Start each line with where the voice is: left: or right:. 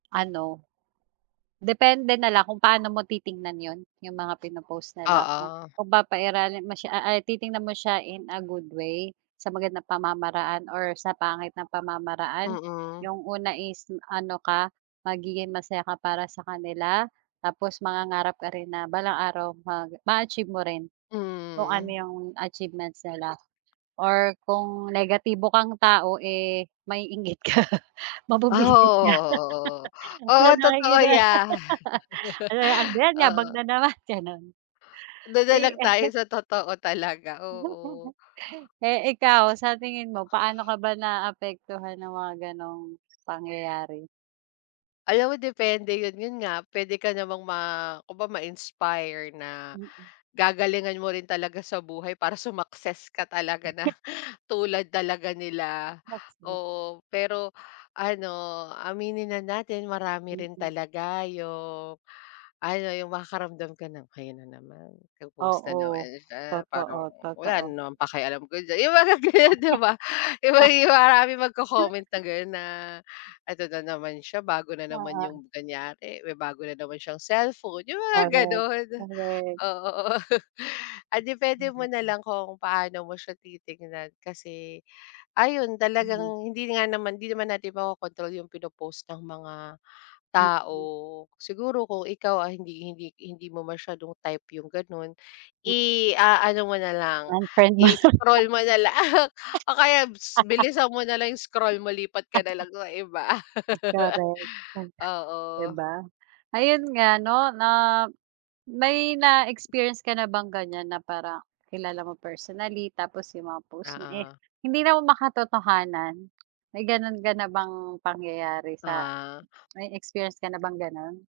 right: Ano, depende na lang kung paano mo titingnan yun yung mga pinopost nila kung
left: Oo.
right: papairalin mo siya a ay titingnan mo siya in a good way sa magandang pamamaraan or sa pangit na pamamaraan.
left: Mm.
right: Yung una is ano ka magiging masaya ka para sa kanila tapos mangangarap ka rin na balang araw ma maa-achieve mo rin kung ano
left: Mm.
right: yung achievements nila or kung negatibo kang tao, eh, maiinggit ka
left: Ah, oo,
right: mabubwisit ka
left: oo, oo. Oo
right: sa
left: totoo
right: nakikita mo
left: ya.
right: "ano ba yan yabang
left: Oo.
right: na naman," gano'n.
left: Do'n na
right: Eh
left: lang tayo sa totoo talaga, oo.
right: eh, ikaw sa tingin mo paano ka ba naapektuhan ng mga ganong pangyayari?
left: Alam mo depende yun, yun nga puwede ka namang ma kumbaga ma-inspire na
right: Mm.
left: gagalingan mo rin talaga sa buhay para sumaccess ka talaga na tulad talaga nila,
right: [unintelligible]
left: oo. Pero ano, aminin na natin marami rin
right: Mm.
left: talaga yung, ano yung makakaramdam ka ng, "ayan na naman po-post na naman
right: Oo.
left: siya parang
right: Totoo,
left: wala
right: totoo.
left: rin naman pakialam ko diyan" yung mga ganyan di ba? yung may mga maraming magcocomment na gano'n na, "Eto na naman siya bago na naman-"
right: Oo.
left: yung kanyari "...May bago na naman siyang cellphone" yung mga
right: Korek,
left: gano'n,
right: korek.
left: oo, oo. Ah, depende mo
right: [unintelligible]
left: nalang kung paano mo siya titignan kasi, ayun
right: Mhm
left: talagang hindi nga naman hindi naman natin makokontrol yung pino-post ng mga
right: Mm.
left: tao. Siguro kung ikaw ay hindi hindi hindi mo masyadong type yung gano'n.
right: M
left: I-aano mo nalang
right: Unfiriend mo na lang.
left: i-scroll mo na lang o kaya bis bilisan mo nalang yung scroll mo lipat ka nalang sa iba.
right: Correct [unintelligible] di
left: Oo.
right: ba? Ayun nga 'no na may na-experience ka na bang ganyan na parang kilala mo personally tapos yung mga post niya, eh,
left: Oo.
right: hindi naman makatotohanan, may gano'n ka na bang pangyayari sa
left: Ah.
right: may experience ka na bang gano'n?